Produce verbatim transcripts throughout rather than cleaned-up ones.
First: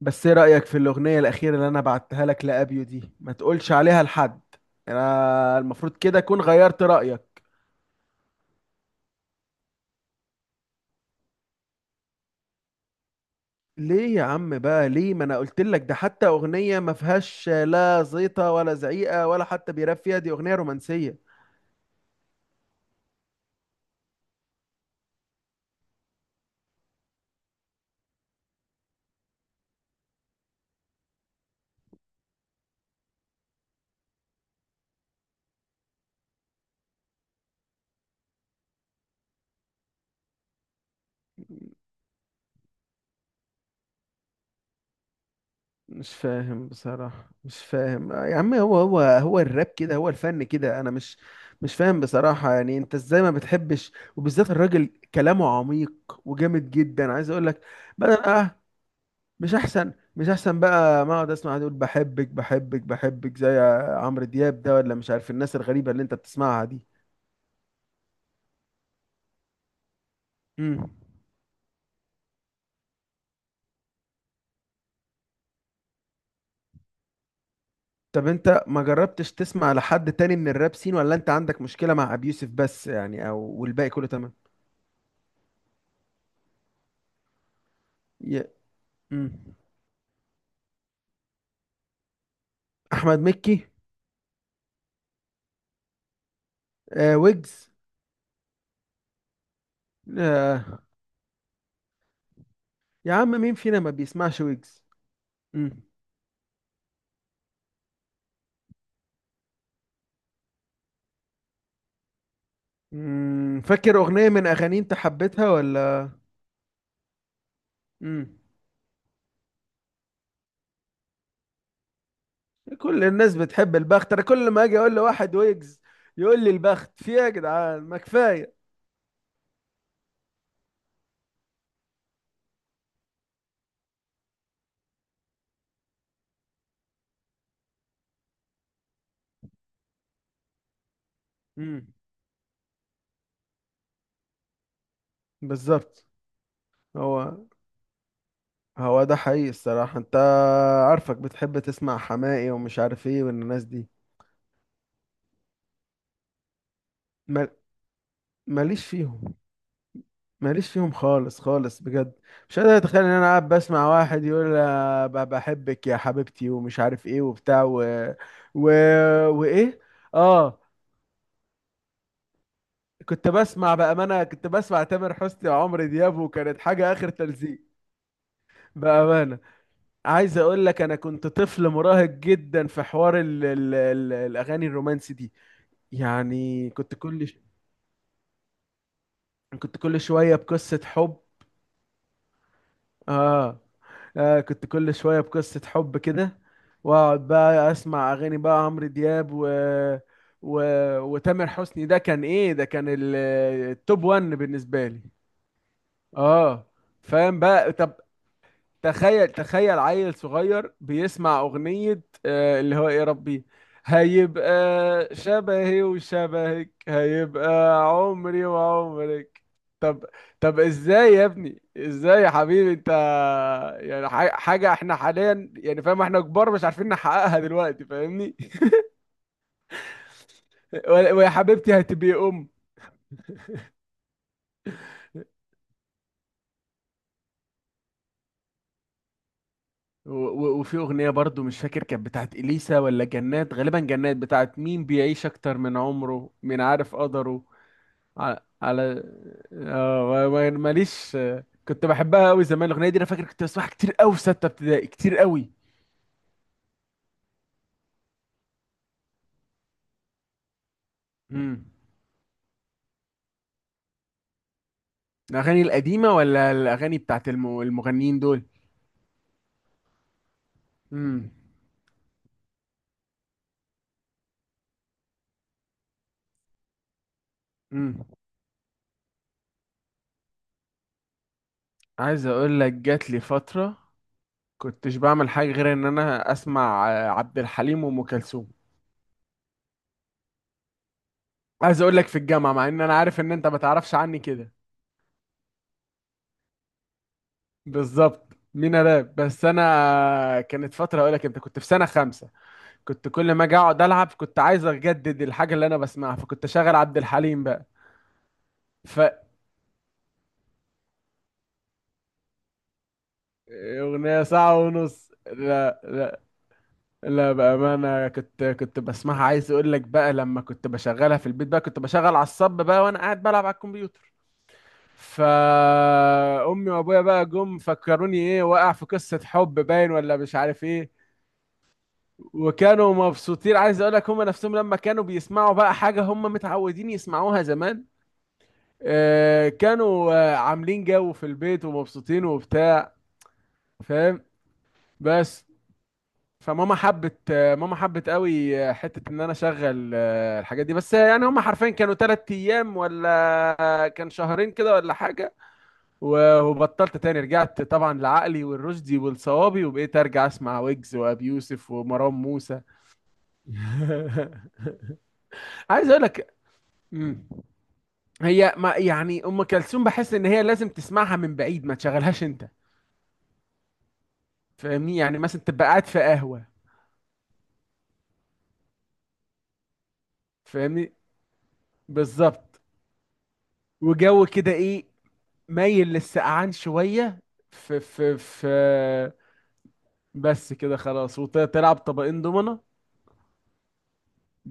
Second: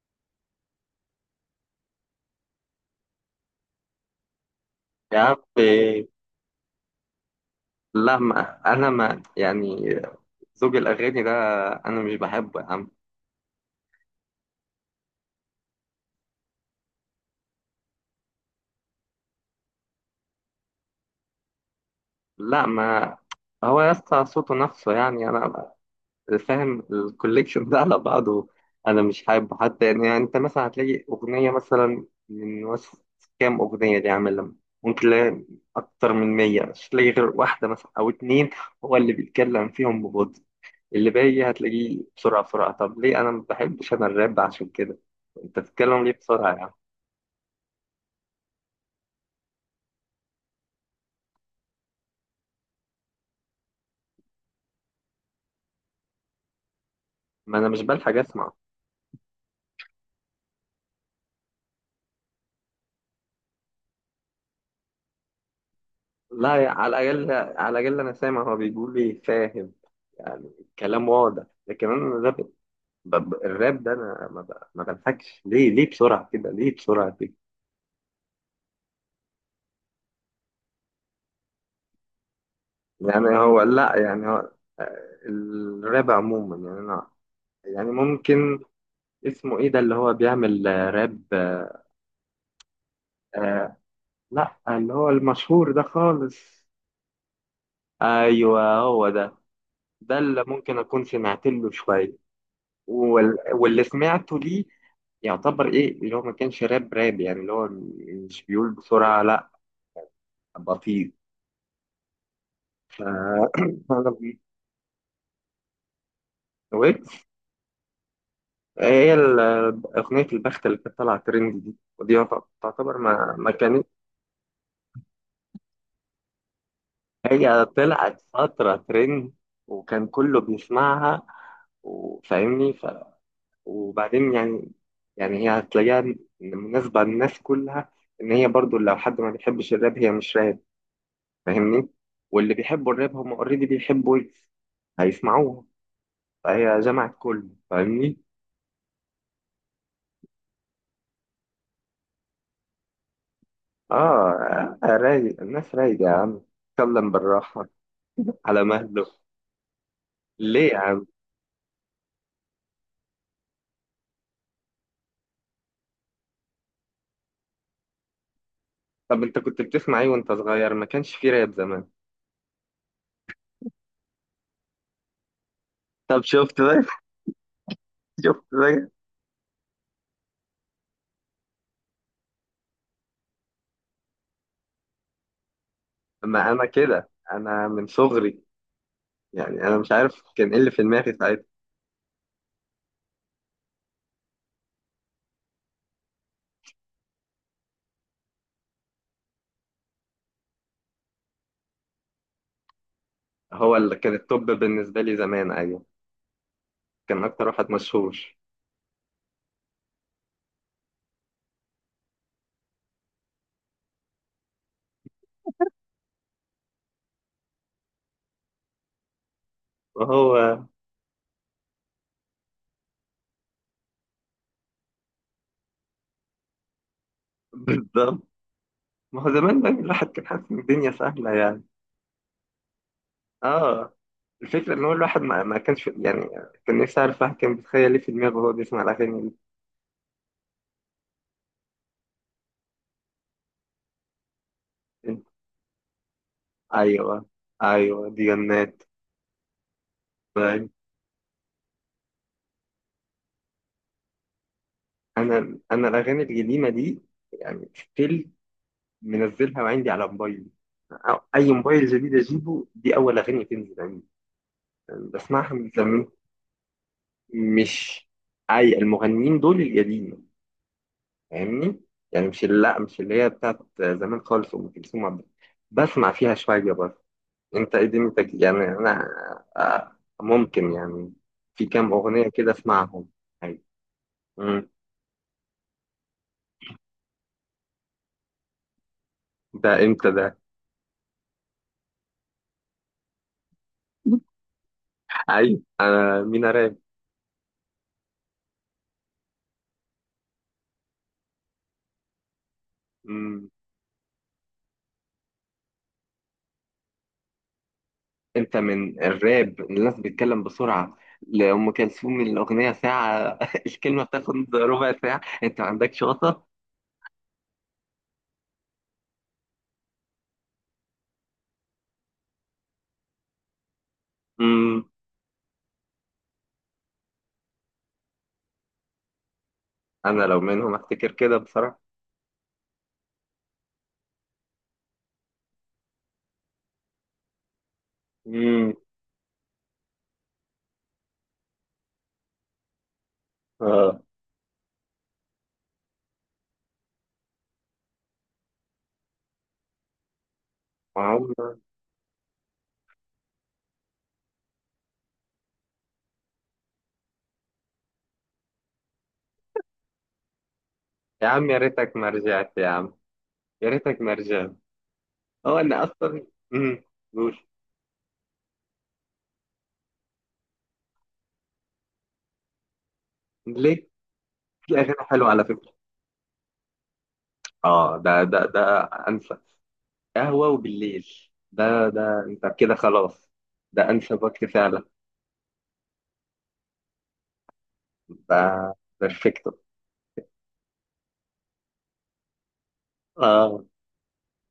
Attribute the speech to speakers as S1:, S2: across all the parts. S1: بس ايه رأيك في الأغنية الأخيرة اللي أنا بعتها لك لأبيو دي؟ ما تقولش عليها لحد.
S2: يا عم.
S1: أنا المفروض كده أكون غيرت رأيك.
S2: لا ما انا ما يعني زوج الاغاني ده انا مش بحبه يا عم.
S1: ليه يا عم بقى؟ ليه؟ ما أنا قلت لك ده حتى أغنية ما فيهاش لا زيطة ولا زعيقة ولا حتى بيراب فيها، دي أغنية رومانسية.
S2: لا ما، هو يا اسطى صوته نفسه، يعني انا فاهم الكوليكشن ده على بعضه. انا مش حابه حتى، يعني يعني انت مثلا هتلاقي اغنيه مثلا من وسط كام اغنيه دي، عامل لما ممكن تلاقي اكتر من مية مش تلاقي غير واحده مثلا او اتنين. هو اللي بيتكلم فيهم ببطء، اللي باقي هتلاقيه بسرعه بسرعه. طب ليه انا ما بحبش انا الراب؟ عشان كده انت بتتكلم ليه
S1: مش
S2: بسرعه يا
S1: فاهم
S2: عم؟
S1: بصراحة مش فاهم يا عم، هو هو هو الراب كده، هو الفن كده. أنا مش مش فاهم بصراحة. يعني أنت إزاي ما بتحبش؟ وبالذات الراجل كلامه عميق وجامد جدا، عايز أقول
S2: ما
S1: لك.
S2: انا مش بلحق
S1: بدل،
S2: اسمع.
S1: مش احسن مش احسن بقى ما اقعد اسمع دول بحبك بحبك بحبك زي عمرو دياب ده، ولا مش عارف الناس الغريبه اللي انت
S2: لا
S1: بتسمعها
S2: يا-
S1: دي؟
S2: على الاقل، على الاقل انا سامع هو بيقول لي، فاهم يعني
S1: امم
S2: الكلام واضح. لكن انا الراب، ب- ب- الراب ده انا ما ب- ما بلحقش. ليه ليه بسرعه كده؟ ليه بسرعه كده؟
S1: طب انت ما جربتش تسمع لحد تاني من الراب سين؟ ولا انت عندك مشكله مع ابي يوسف بس، يعني،
S2: يعني
S1: او
S2: هو
S1: والباقي
S2: لا
S1: كله
S2: يعني
S1: تمام؟
S2: هو آه، الراب عموما، يعني انا، يعني
S1: ي...
S2: ممكن.
S1: مم.
S2: اسمه ايه ده اللي هو بيعمل آه، راب، آه
S1: احمد مكي.
S2: آه، لا اللي هو المشهور ده خالص.
S1: آه، ويجز.
S2: ايوه هو ده. ده اللي ممكن
S1: آه،
S2: اكون سمعت له شويه.
S1: يا عم
S2: وال-
S1: مين فينا
S2: واللي
S1: ما
S2: سمعته
S1: بيسمعش
S2: ليه،
S1: ويجز؟
S2: يعتبر
S1: مم.
S2: ايه. اللي هو ما كانش راب راب يعني، اللي هو مش بيقول بسرعة، لا بطيء. ف-
S1: مم. فاكر اغنيه
S2: انا
S1: من اغاني انت حبيتها ولا؟
S2: ويجز،
S1: مم.
S2: هي ال- اغنية البخت اللي كانت طالعة ترند دي، ودي يعت- تعتبر،
S1: كل الناس
S2: ما ما
S1: بتحب
S2: كانت
S1: البخت. انا كل ما اجي اقول لواحد ويجز يقول لي البخت، في ايه يا
S2: هي
S1: جدعان؟ ما
S2: طلعت
S1: كفايه.
S2: فترة ترند، وكان كله بيسمعها وفاهمني. ف... وبعدين يعني، يعني هي هتلاقيها مناسبة للناس كلها، ان هي برضو لو حد ما بيحبش الراب، هي مش راب، فاهمني.
S1: امم
S2: واللي بيحبوا الراب هم اوريدي بيحبوا ويجز، هيسمعوها.
S1: بالظبط.
S2: فهي جمعت
S1: هو
S2: كله، فاهمني.
S1: هو ده حقيقي الصراحه. انت عارفك بتحب تسمع حماقي ومش عارف ايه والناس دي.
S2: اه. آه، رايق، الناس رايقة يا عم. اتكلم
S1: مال-
S2: بالراحة، على
S1: ماليش
S2: مهله.
S1: فيهم.
S2: ليه
S1: ماليش
S2: يا
S1: فيهم
S2: عم؟
S1: خالص خالص بجد. مش قادر اتخيل ان انا قاعد بسمع واحد يقول آه، ب- بحبك يا حبيبتي ومش عارف ايه وبتاع و... و...
S2: طب انت كنت
S1: وايه.
S2: بتسمع ايه وانت
S1: اه،
S2: صغير؟ ما كانش في راب زمان.
S1: كنت بسمع بأمانة، كنت بسمع تامر حسني وعمرو دياب،
S2: طب
S1: وكانت
S2: شفت بقى؟
S1: حاجة آخر تلزيق.
S2: شفت بقى؟
S1: بأمانة، عايز أقول لك أنا كنت طفل مراهق جدا في حوار ال ال ال الأغاني الرومانسي دي.
S2: ما انا
S1: يعني كنت
S2: كده،
S1: كل ش...
S2: انا من صغري. يعني
S1: كنت
S2: انا مش
S1: كل
S2: عارف
S1: شوية
S2: كان ايه اللي
S1: بقصة
S2: في دماغي
S1: حب.
S2: ساعتها.
S1: آه. آه، كنت كل شوية بقصة حب كده، وأقعد بقى أسمع أغاني بقى عمرو دياب و... و... وتامر حسني. ده كان إيه؟ ده كان ال-
S2: هو اللي
S1: التوب
S2: كان
S1: واحد
S2: التوب
S1: بالنسبة لي.
S2: بالنسبة لي زمان، ايوه،
S1: آه،
S2: كان
S1: فاهم
S2: اكتر واحد
S1: بقى؟ طب
S2: مشهور.
S1: تخيل، تخيل عيل صغير بيسمع أغنية آه، اللي هو إيه يا ربي هيبقى شبهي وشبهك، هيبقى عمري وعمرك. طب،
S2: وهو.
S1: طب ازاي يا ابني؟ ازاي يا حبيبي انت؟ يعني ح- حاجة احنا حاليا، يعني فاهم، احنا كبار مش عارفين نحققها دلوقتي،
S2: بالظبط.
S1: فاهمني؟
S2: ما هو زمان بقى الواحد كان حاسس ان الدنيا
S1: ويا ويا
S2: سهله يعني.
S1: حبيبتي هتبقي أم.
S2: اه، الفكره ان هو الواحد ما, ما كانش، يعني كان نفسي اعرف الواحد كان بيتخيل ايه في دماغه وهو بيسمع الاغاني دي.
S1: و- و- وفي أغنية برضو مش فاكر كانت بتاعت إليسا ولا جنات، غالبا جنات، بتاعت مين بيعيش أكتر من عمره، من عارف
S2: ايوه.
S1: قدره.
S2: ايوه دي
S1: على،
S2: جنات.
S1: على، آه، ما- ما-
S2: طيب.
S1: ماليش. آه، كنت بحبها قوي زمان الاغنيه دي. انا فاكر كنت بسمعها كتير قوي في سته ابتدائي، كتير قوي.
S2: انا انا الاغاني القديمه دي، يعني ستيل منزلها وعندي على موبايلي. أو- اي
S1: امم
S2: موبايل جديد اجيبه، دي اول اغاني تنزل عندي. يعني بسمعها
S1: الاغاني
S2: من زمان.
S1: القديمه ولا الاغاني بتاعت الم-
S2: مش،
S1: المغنيين دول؟
S2: اي المغنيين دول القديم،
S1: امم
S2: فاهمني. يعني مش لا مش اللي هي بتاعت زمان خالص، ام كلثوم، عبد الحليم. بسمع فيها شويه برضه. انت ايه
S1: امم
S2: دنيتك؟ يعني انا آه، ممكن، يعني في كام
S1: عايز
S2: اغنيه كده
S1: اقول لك
S2: اسمعهم.
S1: جات لي
S2: أيوة.
S1: فتره
S2: مم.
S1: كنتش بعمل حاجه غير ان انا اسمع آه، عبد الحليم وام كلثوم.
S2: ده امتى ده؟
S1: عايز اقول لك في الجامعه، مع ان انا عارف ان انت ما تعرفش عني كده.
S2: ايوه انا مينا راب.
S1: بالظبط، مين انا؟ بس انا آه، كانت فتره اقول لك، انت كنت في سنه خمسه. كنت كل ما
S2: مم.
S1: اجي اقعد العب كنت عايز اجدد الحاجه اللي انا بسمعها، فكنت شغال عبد الحليم بقى.
S2: انت
S1: ف
S2: من الراب الناس بتتكلم بسرعه، لأم كلثوم الأغنية ساعة الكلمة
S1: اغنيه
S2: بتاخد
S1: ساعه
S2: ربع
S1: ونص؟
S2: ساعة، أنت ما
S1: لا
S2: عندكش
S1: لا،
S2: وسط؟
S1: لا بامانه، كنت كنت بسمعها. عايز اقول لك بقى، لما كنت بشغلها في البيت بقى كنت بشغل على الصب بقى وانا قاعد بلعب على الكمبيوتر.
S2: مم.
S1: فامي وابويا بقى جم فكروني ايه، واقع في قصه حب باين ولا
S2: أنا
S1: مش
S2: لو
S1: عارف
S2: منهم
S1: ايه.
S2: أفتكر كده بصراحة.
S1: وكانوا مبسوطين، عايز اقول لك، هم نفسهم لما كانوا بيسمعوا بقى حاجه هم متعودين يسمعوها زمان،
S2: مم.
S1: آه، كانوا آه، عاملين جو في البيت ومبسوطين وبتاع، فاهم؟ بس فماما حبت، آه، ماما حبت قوي آه، حتة ان انا اشغل آه، الحاجات دي، بس آه، يعني هم
S2: آه.
S1: حرفيا كانوا تلات ايام ولا آه، كان شهرين كده ولا حاجة. و- وبطلت تاني، رجعت طبعا لعقلي والرشدي والصوابي، وبقيت ارجع اسمع ويجز وابي
S2: يا عم يا
S1: يوسف
S2: ريتك ما
S1: ومروان
S2: رجعت
S1: موسى.
S2: يا عم، يا ريتك ما رجعت. هو انا
S1: عايز اقول
S2: اصلا.
S1: لك،
S2: امم.
S1: مم،
S2: قول.
S1: هي ما يعني ام كلثوم بحس ان هي لازم تسمعها من بعيد، ما تشغلهاش انت.
S2: ليك في اغاني
S1: فاهمني؟ يعني
S2: حلوه
S1: مثلا
S2: على
S1: تبقى
S2: فكره.
S1: قاعد في قهوة،
S2: اه ده ده ده، انسى، قهوه
S1: فاهمني؟
S2: وبالليل. ده ده انت
S1: بالظبط.
S2: كده خلاص. ده انسب
S1: وجو
S2: وقت
S1: كده
S2: فعلا.
S1: ايه، مايل للسقعان شوية، في في في
S2: ده بيرفكتو.
S1: بس كده خلاص، وتلعب طبقين دومنة.
S2: اه.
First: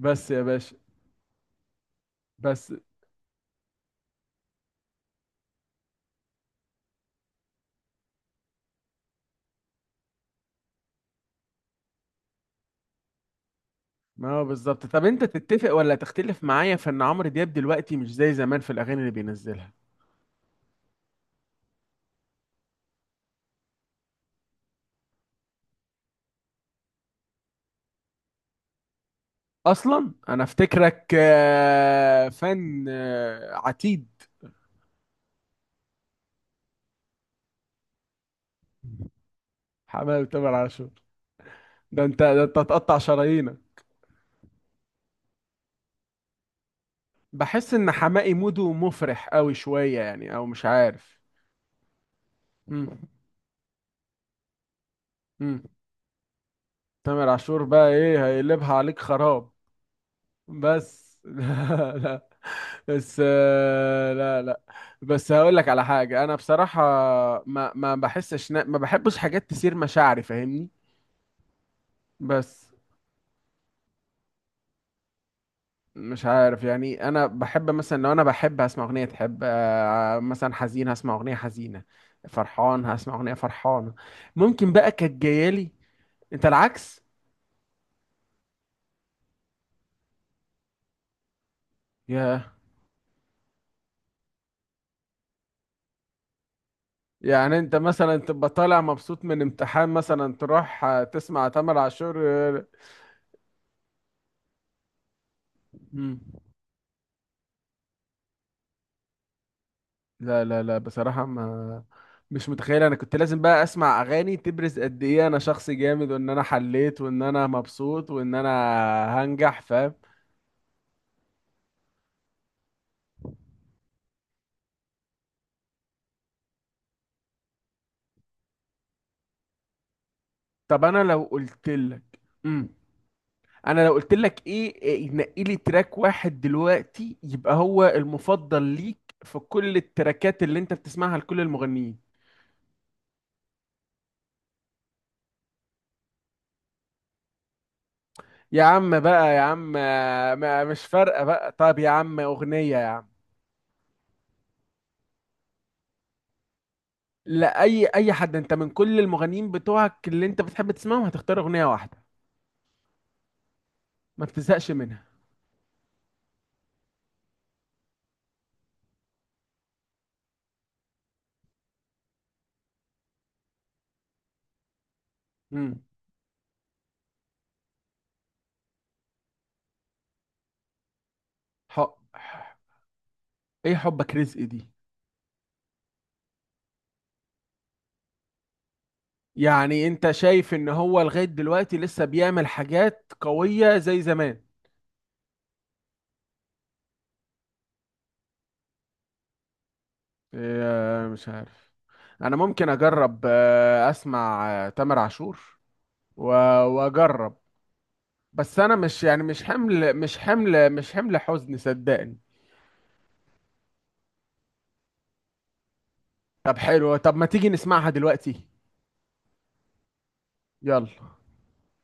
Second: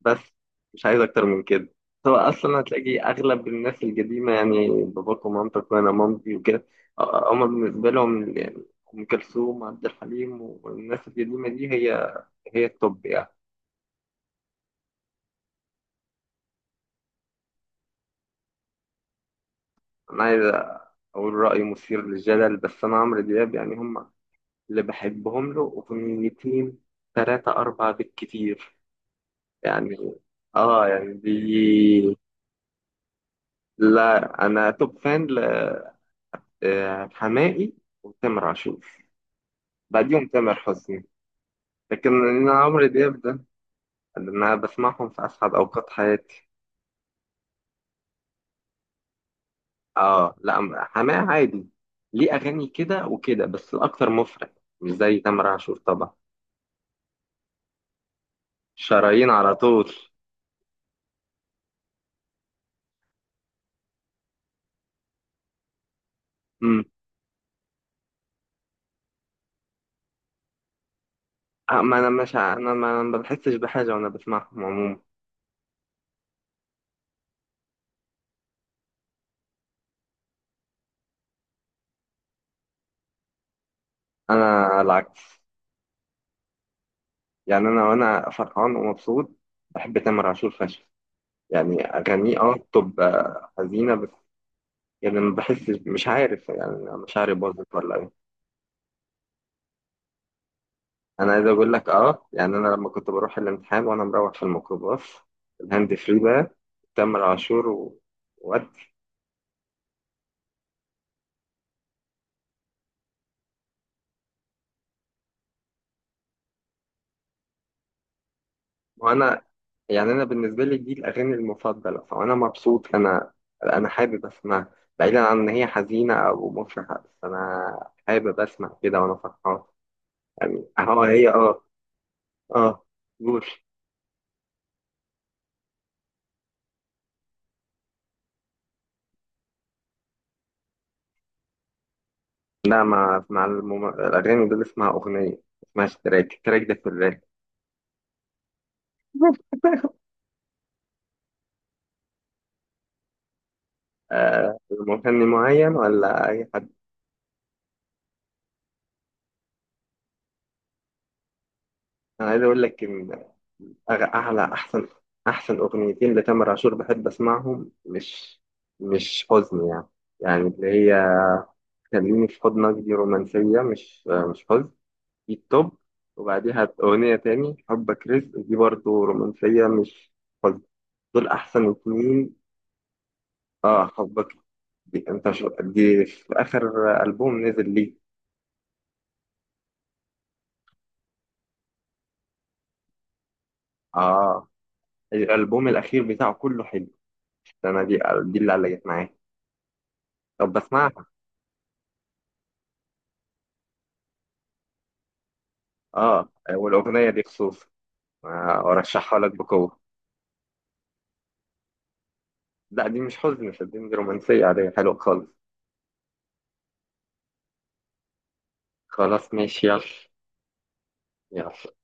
S2: بس
S1: يا باشا.
S2: مش عايز اكتر من كده. هو اصلا
S1: بس
S2: هتلاقي اغلب الناس القديمه، يعني باباك ومامتك وانا مامتي وكده، آه، هما بالنسبه لهم يعني ام كلثوم، عبد الحليم والناس القديمه دي، هي هي التوب يعني.
S1: ما هو بالظبط. طب انت تتفق ولا تختلف معايا في ان عمرو دياب دلوقتي مش زي زمان في الاغاني اللي بينزلها؟
S2: انا عايز اقول راي مثير للجدل، بس انا عمرو دياب يعني، هم اللي بحبهم له اغنيتين، ثلاثة أربعة بالكتير
S1: اصلا
S2: يعني.
S1: انا
S2: اه
S1: افتكرك
S2: يعني دي،
S1: آه، فان آه، عتيد.
S2: لا انا توب فان ل- آه، حماقي وتامر عاشور،
S1: حمام
S2: بعديهم
S1: تامر
S2: تامر
S1: عاشور؟
S2: حسني.
S1: ده
S2: لكن
S1: انت، ده
S2: انا
S1: انت
S2: عمرو
S1: هتقطع
S2: دياب ده
S1: شرايينك.
S2: اللي انا بسمعهم في اسعد اوقات حياتي.
S1: بحس ان حماقي موده مفرح قوي شويه، يعني،
S2: اه،
S1: او مش
S2: لا
S1: عارف.
S2: حماقي عادي، ليه اغاني
S1: امم
S2: كده وكده، بس الاكتر مفرق. مش زي تامر
S1: امم
S2: عاشور طبعا،
S1: تامر عاشور بقى ايه، هيقلبها عليك
S2: شرايين
S1: خراب.
S2: على طول.
S1: بس لا لا، بس آه، لا لا، بس هقول لك على حاجه. انا بصراحه ما ما بحسش نا- ما بحبش حاجات تثير مشاعري، فاهمني؟
S2: آه، ما انا مش ع-
S1: بس
S2: انا ما أنا ما بحسش بحاجه وانا بسمعهم عموما.
S1: مش عارف يعني، انا بحب مثلا لو انا بحب هسمع اغنيه تحب، آه، مثلا حزين هسمع اغنيه حزينه، فرحان هسمع اغنيه فرحانه. ممكن
S2: انا
S1: بقى كانت
S2: العكس،
S1: جايه لي. انت العكس؟
S2: يعني انا وانا فرحان ومبسوط بحب تامر عاشور فشخ. يعني اغانيه
S1: ياه.
S2: اه بتبقى حزينه بس، يعني ما بحسش، مش عارف، يعني مشاعري
S1: يعني
S2: باظت
S1: انت
S2: ولا ايه.
S1: مثلا تبقى طالع مبسوط من امتحان مثلا تروح آه،
S2: انا عايز
S1: تسمع
S2: اقول
S1: تامر
S2: لك
S1: عاشور
S2: اه، يعني
S1: آه،
S2: انا لما كنت بروح الامتحان وانا مروح في الميكروباص، الهاند
S1: مم.
S2: فري بقى تامر عاشور. و...
S1: لا لا لا بصراحة، ما، مش متخيل انا كنت لازم بقى اسمع اغاني تبرز قد ايه انا شخص جامد وان انا حليت وان انا مبسوط وان انا
S2: وانا
S1: هنجح، فاهم؟
S2: يعني انا بالنسبه لي دي الاغاني المفضله، فانا مبسوط. انا انا حابب اسمعها، بعيدا عن ان هي حزينه او مفرحه، بس انا حابب اسمع كده وانا فرحان. يعني
S1: طب انا
S2: اه
S1: لو
S2: هي اه.
S1: قلت لك، امم
S2: اه جوش.
S1: انا لو قلت لك ايه، إيه، نقي لي تراك واحد دلوقتي يبقى هو المفضل ليك في كل التراكات اللي انت بتسمعها لكل المغنيين؟
S2: لا ما اسمع المم... الاغاني، دول اسمها اغنيه، ما اسمهاش تراك، التراك ده في الراب.
S1: يا عم بقى يا عم، ما- مش فارقة بقى، طب يا عم أغنية يا عم.
S2: آه مغني معين ولا اي حد؟
S1: لا، أي أي حد، أنت من كل المغنيين بتوعك اللي أنت بتحب تسمعهم هتختار أغنية واحدة
S2: انا عايز اقول لك ان أغ-
S1: ما
S2: أعلى
S1: بتزهقش
S2: أحسن،
S1: منها؟
S2: أحسن أغنيتين لتامر عاشور بحب أسمعهم، مش مش حزن يعني، يعني اللي هي خليني في حضنك، دي رومانسية مش مش حزن، دي التوب.
S1: امم
S2: وبعديها أغنية تاني حبك رزق، دي برضو رومانسية مش حزن. دول أحسن
S1: حب،
S2: اتنين.
S1: إيه
S2: آه
S1: حبك
S2: حبك،
S1: رزق دي؟
S2: دي أنت شو، دي في آخر ألبوم نزل ليه.
S1: يعني أنت شايف إن هو لغاية دلوقتي لسه بيعمل حاجات قوية زي زمان؟
S2: آه الألبوم الأخير بتاعه كله حلو. أنا دي دي اللي علقت معايا. طب بسمعها.
S1: إيه، مش عارف. أنا ممكن أجرب آه، أسمع آه، تامر عاشور
S2: آه
S1: و-
S2: والأغنية دي
S1: وأجرب.
S2: خصوصا،
S1: بس أنا مش
S2: وارشحها
S1: يعني،
S2: لك
S1: مش
S2: بقوة.
S1: حمل مش حمل مش حمل حزن، صدقني.
S2: لا دي مش حزن صدقني، دي رومانسية عادية حلوة خالص.
S1: طب حلو، طب ما تيجي نسمعها دلوقتي.
S2: خلاص ماشي يلا.
S1: يلا.
S2: يلا.